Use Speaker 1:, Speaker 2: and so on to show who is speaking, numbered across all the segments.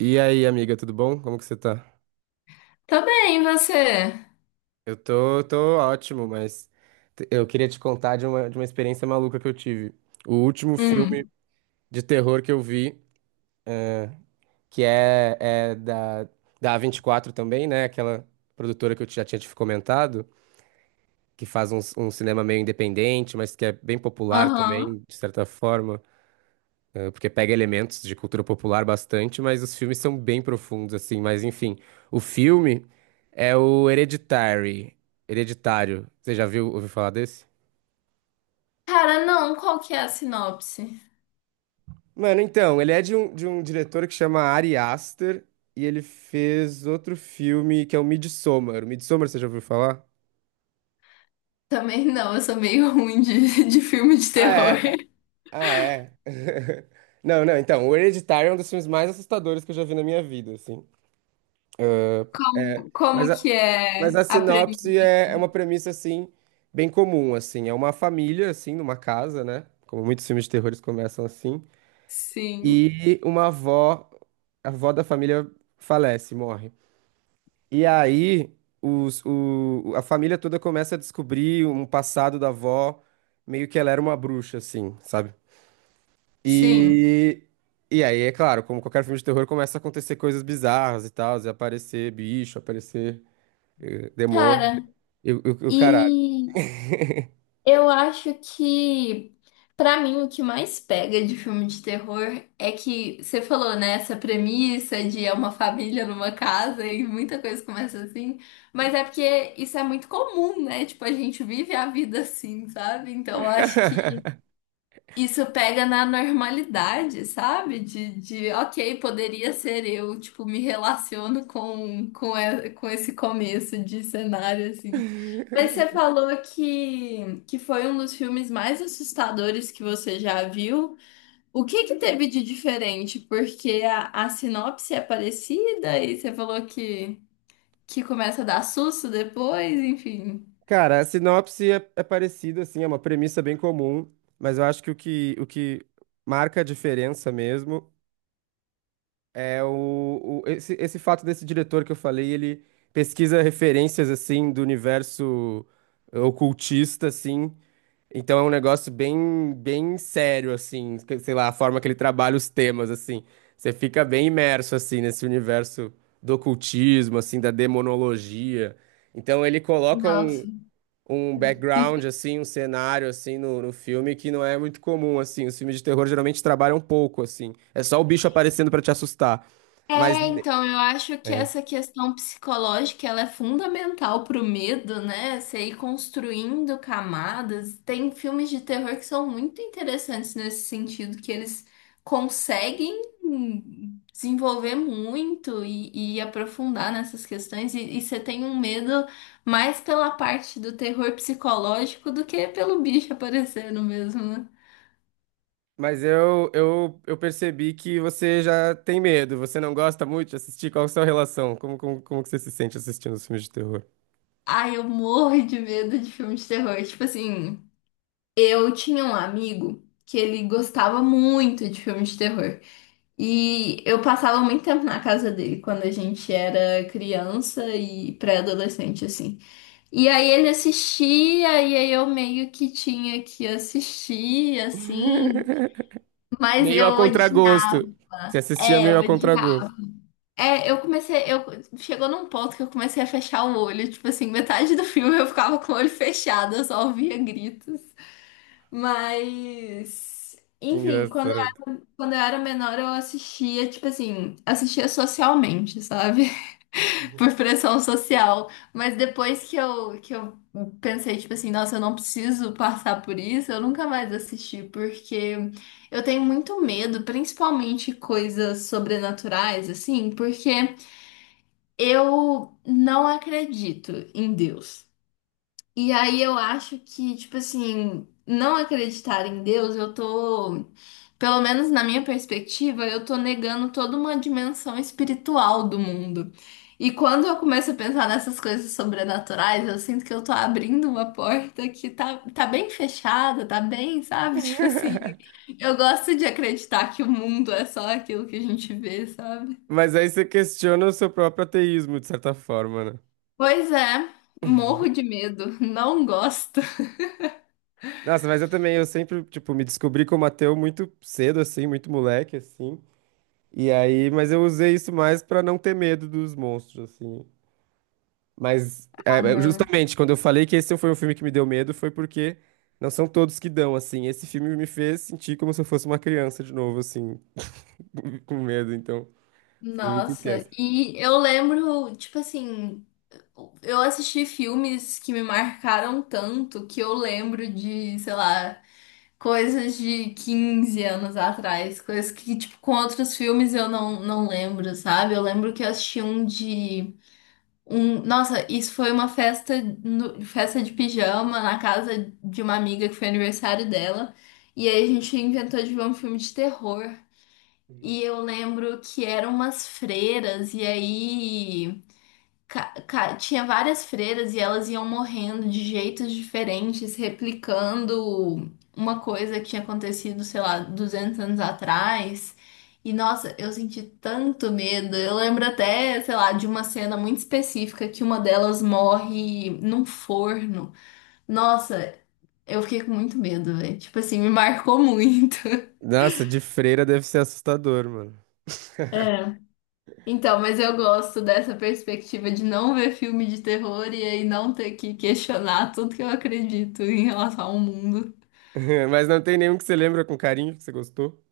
Speaker 1: E aí, amiga, tudo bom? Como que você tá?
Speaker 2: Tá bem, você?
Speaker 1: Eu tô ótimo, mas eu queria te contar de uma experiência maluca que eu tive. O último filme
Speaker 2: Hum,
Speaker 1: de terror que eu vi, eh, que é da, da A24 também, né? Aquela produtora que eu já tinha te comentado, que faz cinema meio independente, mas que é bem popular
Speaker 2: aham.
Speaker 1: também, de certa forma. Porque pega elementos de cultura popular bastante, mas os filmes são bem profundos, assim. Mas enfim, o filme é o Hereditary. Hereditário. Você já viu, ouviu falar desse?
Speaker 2: Cara, não, qual que é a sinopse?
Speaker 1: Mano, então, ele é de um diretor que chama Ari Aster e ele fez outro filme que é o Midsommar. O Midsommar, você já ouviu falar?
Speaker 2: Também não, eu sou meio ruim de, de filme de
Speaker 1: Ah,
Speaker 2: terror.
Speaker 1: é. Ah, é. Não, não, então, o Hereditário é um dos filmes mais assustadores que eu já vi na minha vida, assim. É,
Speaker 2: Como
Speaker 1: mas, a-
Speaker 2: que
Speaker 1: mas a
Speaker 2: é a
Speaker 1: sinopse
Speaker 2: premissa?
Speaker 1: é uma premissa, assim, bem comum, assim. É uma família, assim, numa casa, né? Como muitos filmes de terror eles começam assim.
Speaker 2: Sim,
Speaker 1: E uma avó, a avó da família falece, morre. E aí, a família toda começa a descobrir um passado da avó, meio que ela era uma bruxa, assim, sabe?
Speaker 2: sim.
Speaker 1: E, e aí, é claro, como qualquer filme de terror, começa a acontecer coisas bizarras e tal, e aparecer bicho, aparecer demônio.
Speaker 2: Cara,
Speaker 1: O caralho.
Speaker 2: e eu acho que, pra mim, o que mais pega de filme de terror é que você falou, né, essa premissa de é uma família numa casa e muita coisa começa assim, mas é porque isso é muito comum, né? Tipo, a gente vive a vida assim, sabe? Então, eu acho que isso pega na normalidade, sabe? Ok, poderia ser eu, tipo, me relaciono com esse começo de cenário, assim. Mas você falou que foi um dos filmes mais assustadores que você já viu. O que que teve de diferente? Porque a sinopse é parecida e você falou que, começa a dar susto depois, enfim.
Speaker 1: Cara, a sinopse é parecida, assim, é uma premissa bem comum, mas eu acho que o que marca a diferença mesmo é esse fato desse diretor que eu falei, ele pesquisa referências, assim, do universo ocultista, assim. Então é um negócio bem sério, assim, que sei lá, a forma que ele trabalha os temas, assim. Você fica bem imerso, assim, nesse universo do ocultismo, assim, da demonologia. Então ele coloca
Speaker 2: Nossa.
Speaker 1: um background, assim, um cenário, assim, no filme que não é muito comum, assim. Os filmes de terror geralmente trabalham pouco, assim. É só o bicho aparecendo pra te assustar. Mas
Speaker 2: É, então, eu acho que essa questão psicológica, ela é fundamental pro medo, né? Você ir construindo camadas. Tem filmes de terror que são muito interessantes nesse sentido, que eles conseguem desenvolver muito e aprofundar nessas questões. E você tem um medo mais pela parte do terror psicológico do que pelo bicho aparecendo mesmo, né?
Speaker 1: Mas eu percebi que você já tem medo, você não gosta muito de assistir. Qual a sua relação? Como que você se sente assistindo os filmes de terror?
Speaker 2: Ai, eu morro de medo de filme de terror. Tipo assim. Eu tinha um amigo que ele gostava muito de filmes de terror. E eu passava muito tempo na casa dele quando a gente era criança e pré-adolescente, assim. E aí ele assistia, e aí eu meio que tinha que assistir, assim. Mas
Speaker 1: Meio
Speaker 2: eu
Speaker 1: a
Speaker 2: odiava.
Speaker 1: contragosto. Você assistia
Speaker 2: É,
Speaker 1: meio
Speaker 2: eu
Speaker 1: a
Speaker 2: odiava.
Speaker 1: contragosto.
Speaker 2: É, eu comecei. Eu, chegou num ponto que eu comecei a fechar o olho. Tipo assim, metade do filme eu ficava com o olho fechado, eu só ouvia gritos. Mas,
Speaker 1: Que
Speaker 2: enfim, quando
Speaker 1: engraçado.
Speaker 2: quando eu era menor, eu assistia, tipo assim, assistia socialmente, sabe? Por pressão social. Mas depois que eu pensei, tipo assim, nossa, eu não preciso passar por isso, eu nunca mais assisti, porque eu tenho muito medo, principalmente coisas sobrenaturais, assim, porque eu não acredito em Deus. E aí eu acho que, tipo assim, não acreditar em Deus, eu tô, pelo menos na minha perspectiva, eu tô negando toda uma dimensão espiritual do mundo. E quando eu começo a pensar nessas coisas sobrenaturais, eu sinto que eu tô abrindo uma porta que tá, tá bem fechada, tá bem, sabe? Tipo assim, eu gosto de acreditar que o mundo é só aquilo que a gente vê, sabe?
Speaker 1: Mas aí você questiona o seu próprio ateísmo, de certa forma, né?
Speaker 2: Pois é, morro de medo, não gosto.
Speaker 1: Nossa, mas eu também, eu sempre, tipo, me descobri como ateu muito cedo, assim, muito moleque, assim. E aí, mas eu usei isso mais pra não ter medo dos monstros, assim. Mas
Speaker 2: Ah, não.
Speaker 1: justamente quando eu falei que esse foi um filme que me deu medo, foi porque não são todos que dão, assim. Esse filme me fez sentir como se eu fosse uma criança de novo, assim, com medo, então foi muito
Speaker 2: Nossa,
Speaker 1: intenso.
Speaker 2: e eu lembro, tipo assim, eu assisti filmes que me marcaram tanto que eu lembro de, sei lá, coisas de 15 anos atrás, coisas que, tipo, com outros filmes eu não lembro, sabe? Eu lembro que eu assisti um de. Um, nossa, isso foi uma festa, festa de pijama na casa de uma amiga que foi aniversário dela. E aí a gente inventou de ver um filme de terror. E eu lembro que eram umas freiras, e aí tinha várias freiras e elas iam morrendo de jeitos diferentes, replicando uma coisa que tinha acontecido, sei lá, 200 anos atrás. E nossa, eu senti tanto medo. Eu lembro até, sei lá, de uma cena muito específica que uma delas morre num forno. Nossa, eu fiquei com muito medo, velho. Tipo assim, me marcou muito.
Speaker 1: Nossa, de freira deve ser assustador, mano.
Speaker 2: É. Então, mas eu gosto dessa perspectiva de não ver filme de terror e aí não ter que questionar tudo que eu acredito em relação ao mundo.
Speaker 1: Mas não tem nenhum que você lembra com carinho, que você gostou?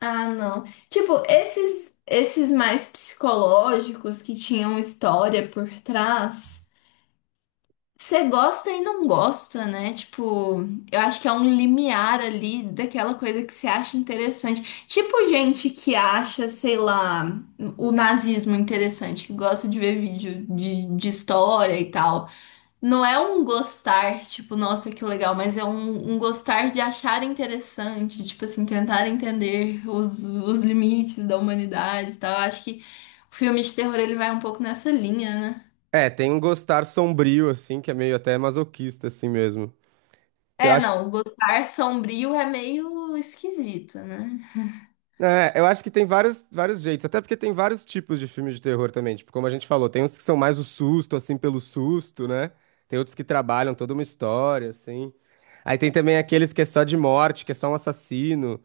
Speaker 2: Ah, não. Tipo, esses mais psicológicos que tinham história por trás, você gosta e não gosta, né? Tipo, eu acho que é um limiar ali daquela coisa que você acha interessante. Tipo, gente que acha, sei lá, o nazismo interessante, que gosta de ver vídeo de história e tal. Não é um gostar, tipo, nossa, que legal, mas é um, um gostar de achar interessante, tipo assim, tentar entender os limites da humanidade e tal. Eu acho que o filme de terror ele vai um pouco nessa linha, né?
Speaker 1: É, tem um gostar sombrio, assim, que é meio até masoquista, assim mesmo. Eu
Speaker 2: É,
Speaker 1: acho.
Speaker 2: não, o gostar sombrio é meio esquisito, né?
Speaker 1: É, eu acho que tem vários jeitos, até porque tem vários tipos de filmes de terror também. Tipo, como a gente falou, tem uns que são mais o susto, assim, pelo susto, né? Tem outros que trabalham toda uma história, assim. Aí tem também aqueles que é só de morte, que é só um assassino.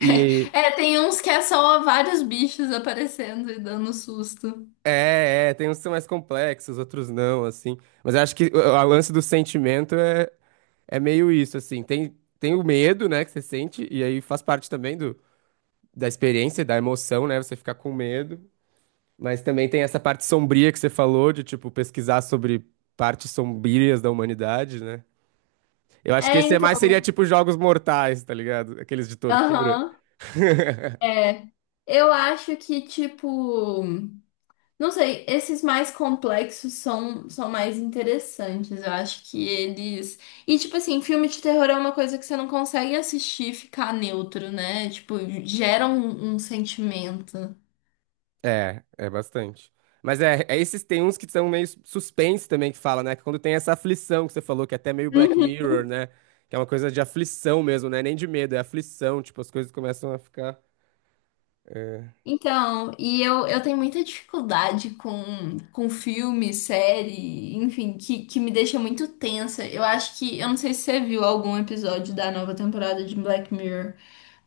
Speaker 1: E
Speaker 2: É, tem uns que é só vários bichos aparecendo e dando susto.
Speaker 1: é, é, tem uns que são mais complexos, outros não, assim. Mas eu acho que o lance do sentimento é meio isso, assim. Tem o medo, né, que você sente, e aí faz parte também da experiência, da emoção, né? Você ficar com medo. Mas também tem essa parte sombria que você falou, de tipo pesquisar sobre partes sombrias da humanidade, né? Eu acho que
Speaker 2: É,
Speaker 1: esse é mais
Speaker 2: então,
Speaker 1: seria tipo Jogos Mortais, tá ligado? Aqueles de tortura.
Speaker 2: aham. É. Eu acho que, tipo. Não sei, esses mais complexos são, são mais interessantes. Eu acho que eles. E, tipo assim, filme de terror é uma coisa que você não consegue assistir e ficar neutro, né? Tipo, gera um sentimento.
Speaker 1: É, é bastante. Mas esses tem uns que são meio suspense também que fala, né? Que quando tem essa aflição que você falou, que é até meio Black
Speaker 2: Uhum.
Speaker 1: Mirror, né? Que é uma coisa de aflição mesmo, né? Nem de medo, é aflição, tipo, as coisas começam a ficar.
Speaker 2: Então, e eu tenho muita dificuldade com filme, série, enfim, que me deixa muito tensa. Eu acho que. Eu não sei se você viu algum episódio da nova temporada de Black Mirror.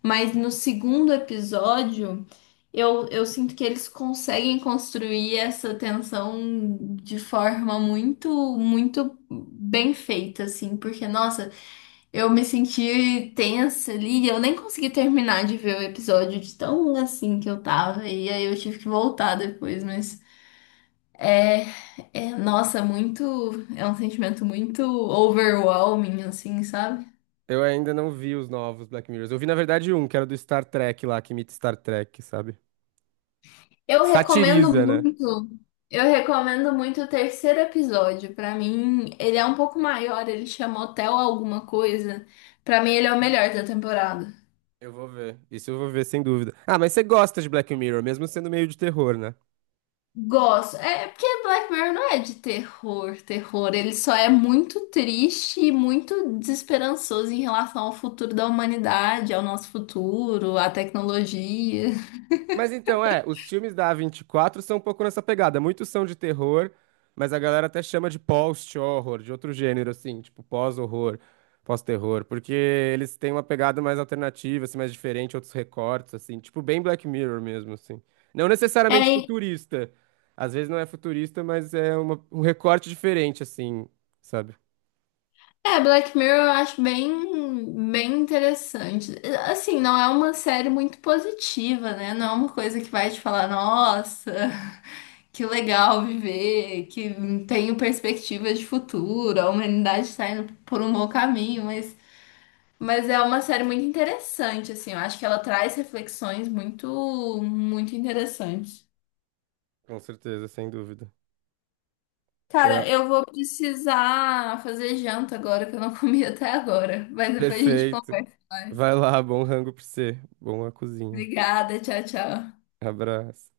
Speaker 2: Mas no segundo episódio, eu sinto que eles conseguem construir essa tensão de forma muito, muito bem feita, assim, porque, nossa, eu me senti tensa ali, eu nem consegui terminar de ver o episódio de tão assim que eu tava, e aí eu tive que voltar depois, mas é, nossa, muito, é um sentimento muito overwhelming, assim, sabe?
Speaker 1: Eu ainda não vi os novos Black Mirrors. Eu vi, na verdade, um, que era do Star Trek lá, que imita Star Trek, sabe?
Speaker 2: Eu
Speaker 1: Que
Speaker 2: recomendo
Speaker 1: satiriza, né?
Speaker 2: muito. Eu recomendo muito o terceiro episódio. Pra mim, ele é um pouco maior, ele chama Hotel Alguma Coisa. Pra mim, ele é o melhor da temporada.
Speaker 1: Eu vou ver. Isso eu vou ver, sem dúvida. Ah, mas você gosta de Black Mirror, mesmo sendo meio de terror, né?
Speaker 2: Gosto. É porque Black Mirror não é de terror, terror. Ele só é muito triste e muito desesperançoso em relação ao futuro da humanidade, ao nosso futuro, à tecnologia.
Speaker 1: Mas então, é, os filmes da A24 são um pouco nessa pegada. Muitos são de terror, mas a galera até chama de post-horror, de outro gênero, assim, tipo pós-horror, pós-terror, porque eles têm uma pegada mais alternativa, assim, mais diferente, outros recortes, assim, tipo bem Black Mirror mesmo, assim. Não necessariamente
Speaker 2: É,
Speaker 1: futurista. Às vezes não é futurista, mas é um recorte diferente, assim, sabe?
Speaker 2: É, Black Mirror eu acho bem, bem interessante. Assim, não é uma série muito positiva, né? Não é uma coisa que vai te falar, nossa, que legal viver, que tenho perspectiva de futuro, a humanidade está indo por um bom caminho, mas é uma série muito interessante, assim. Eu acho que ela traz reflexões muito, muito interessantes.
Speaker 1: Com certeza, sem dúvida.
Speaker 2: Cara, eu vou precisar fazer janta agora, que eu não comi até agora, mas depois a gente
Speaker 1: Perfeito.
Speaker 2: conversa
Speaker 1: Vai
Speaker 2: mais.
Speaker 1: lá, bom rango pra você. Boa cozinha.
Speaker 2: Obrigada, tchau, tchau.
Speaker 1: Abraço.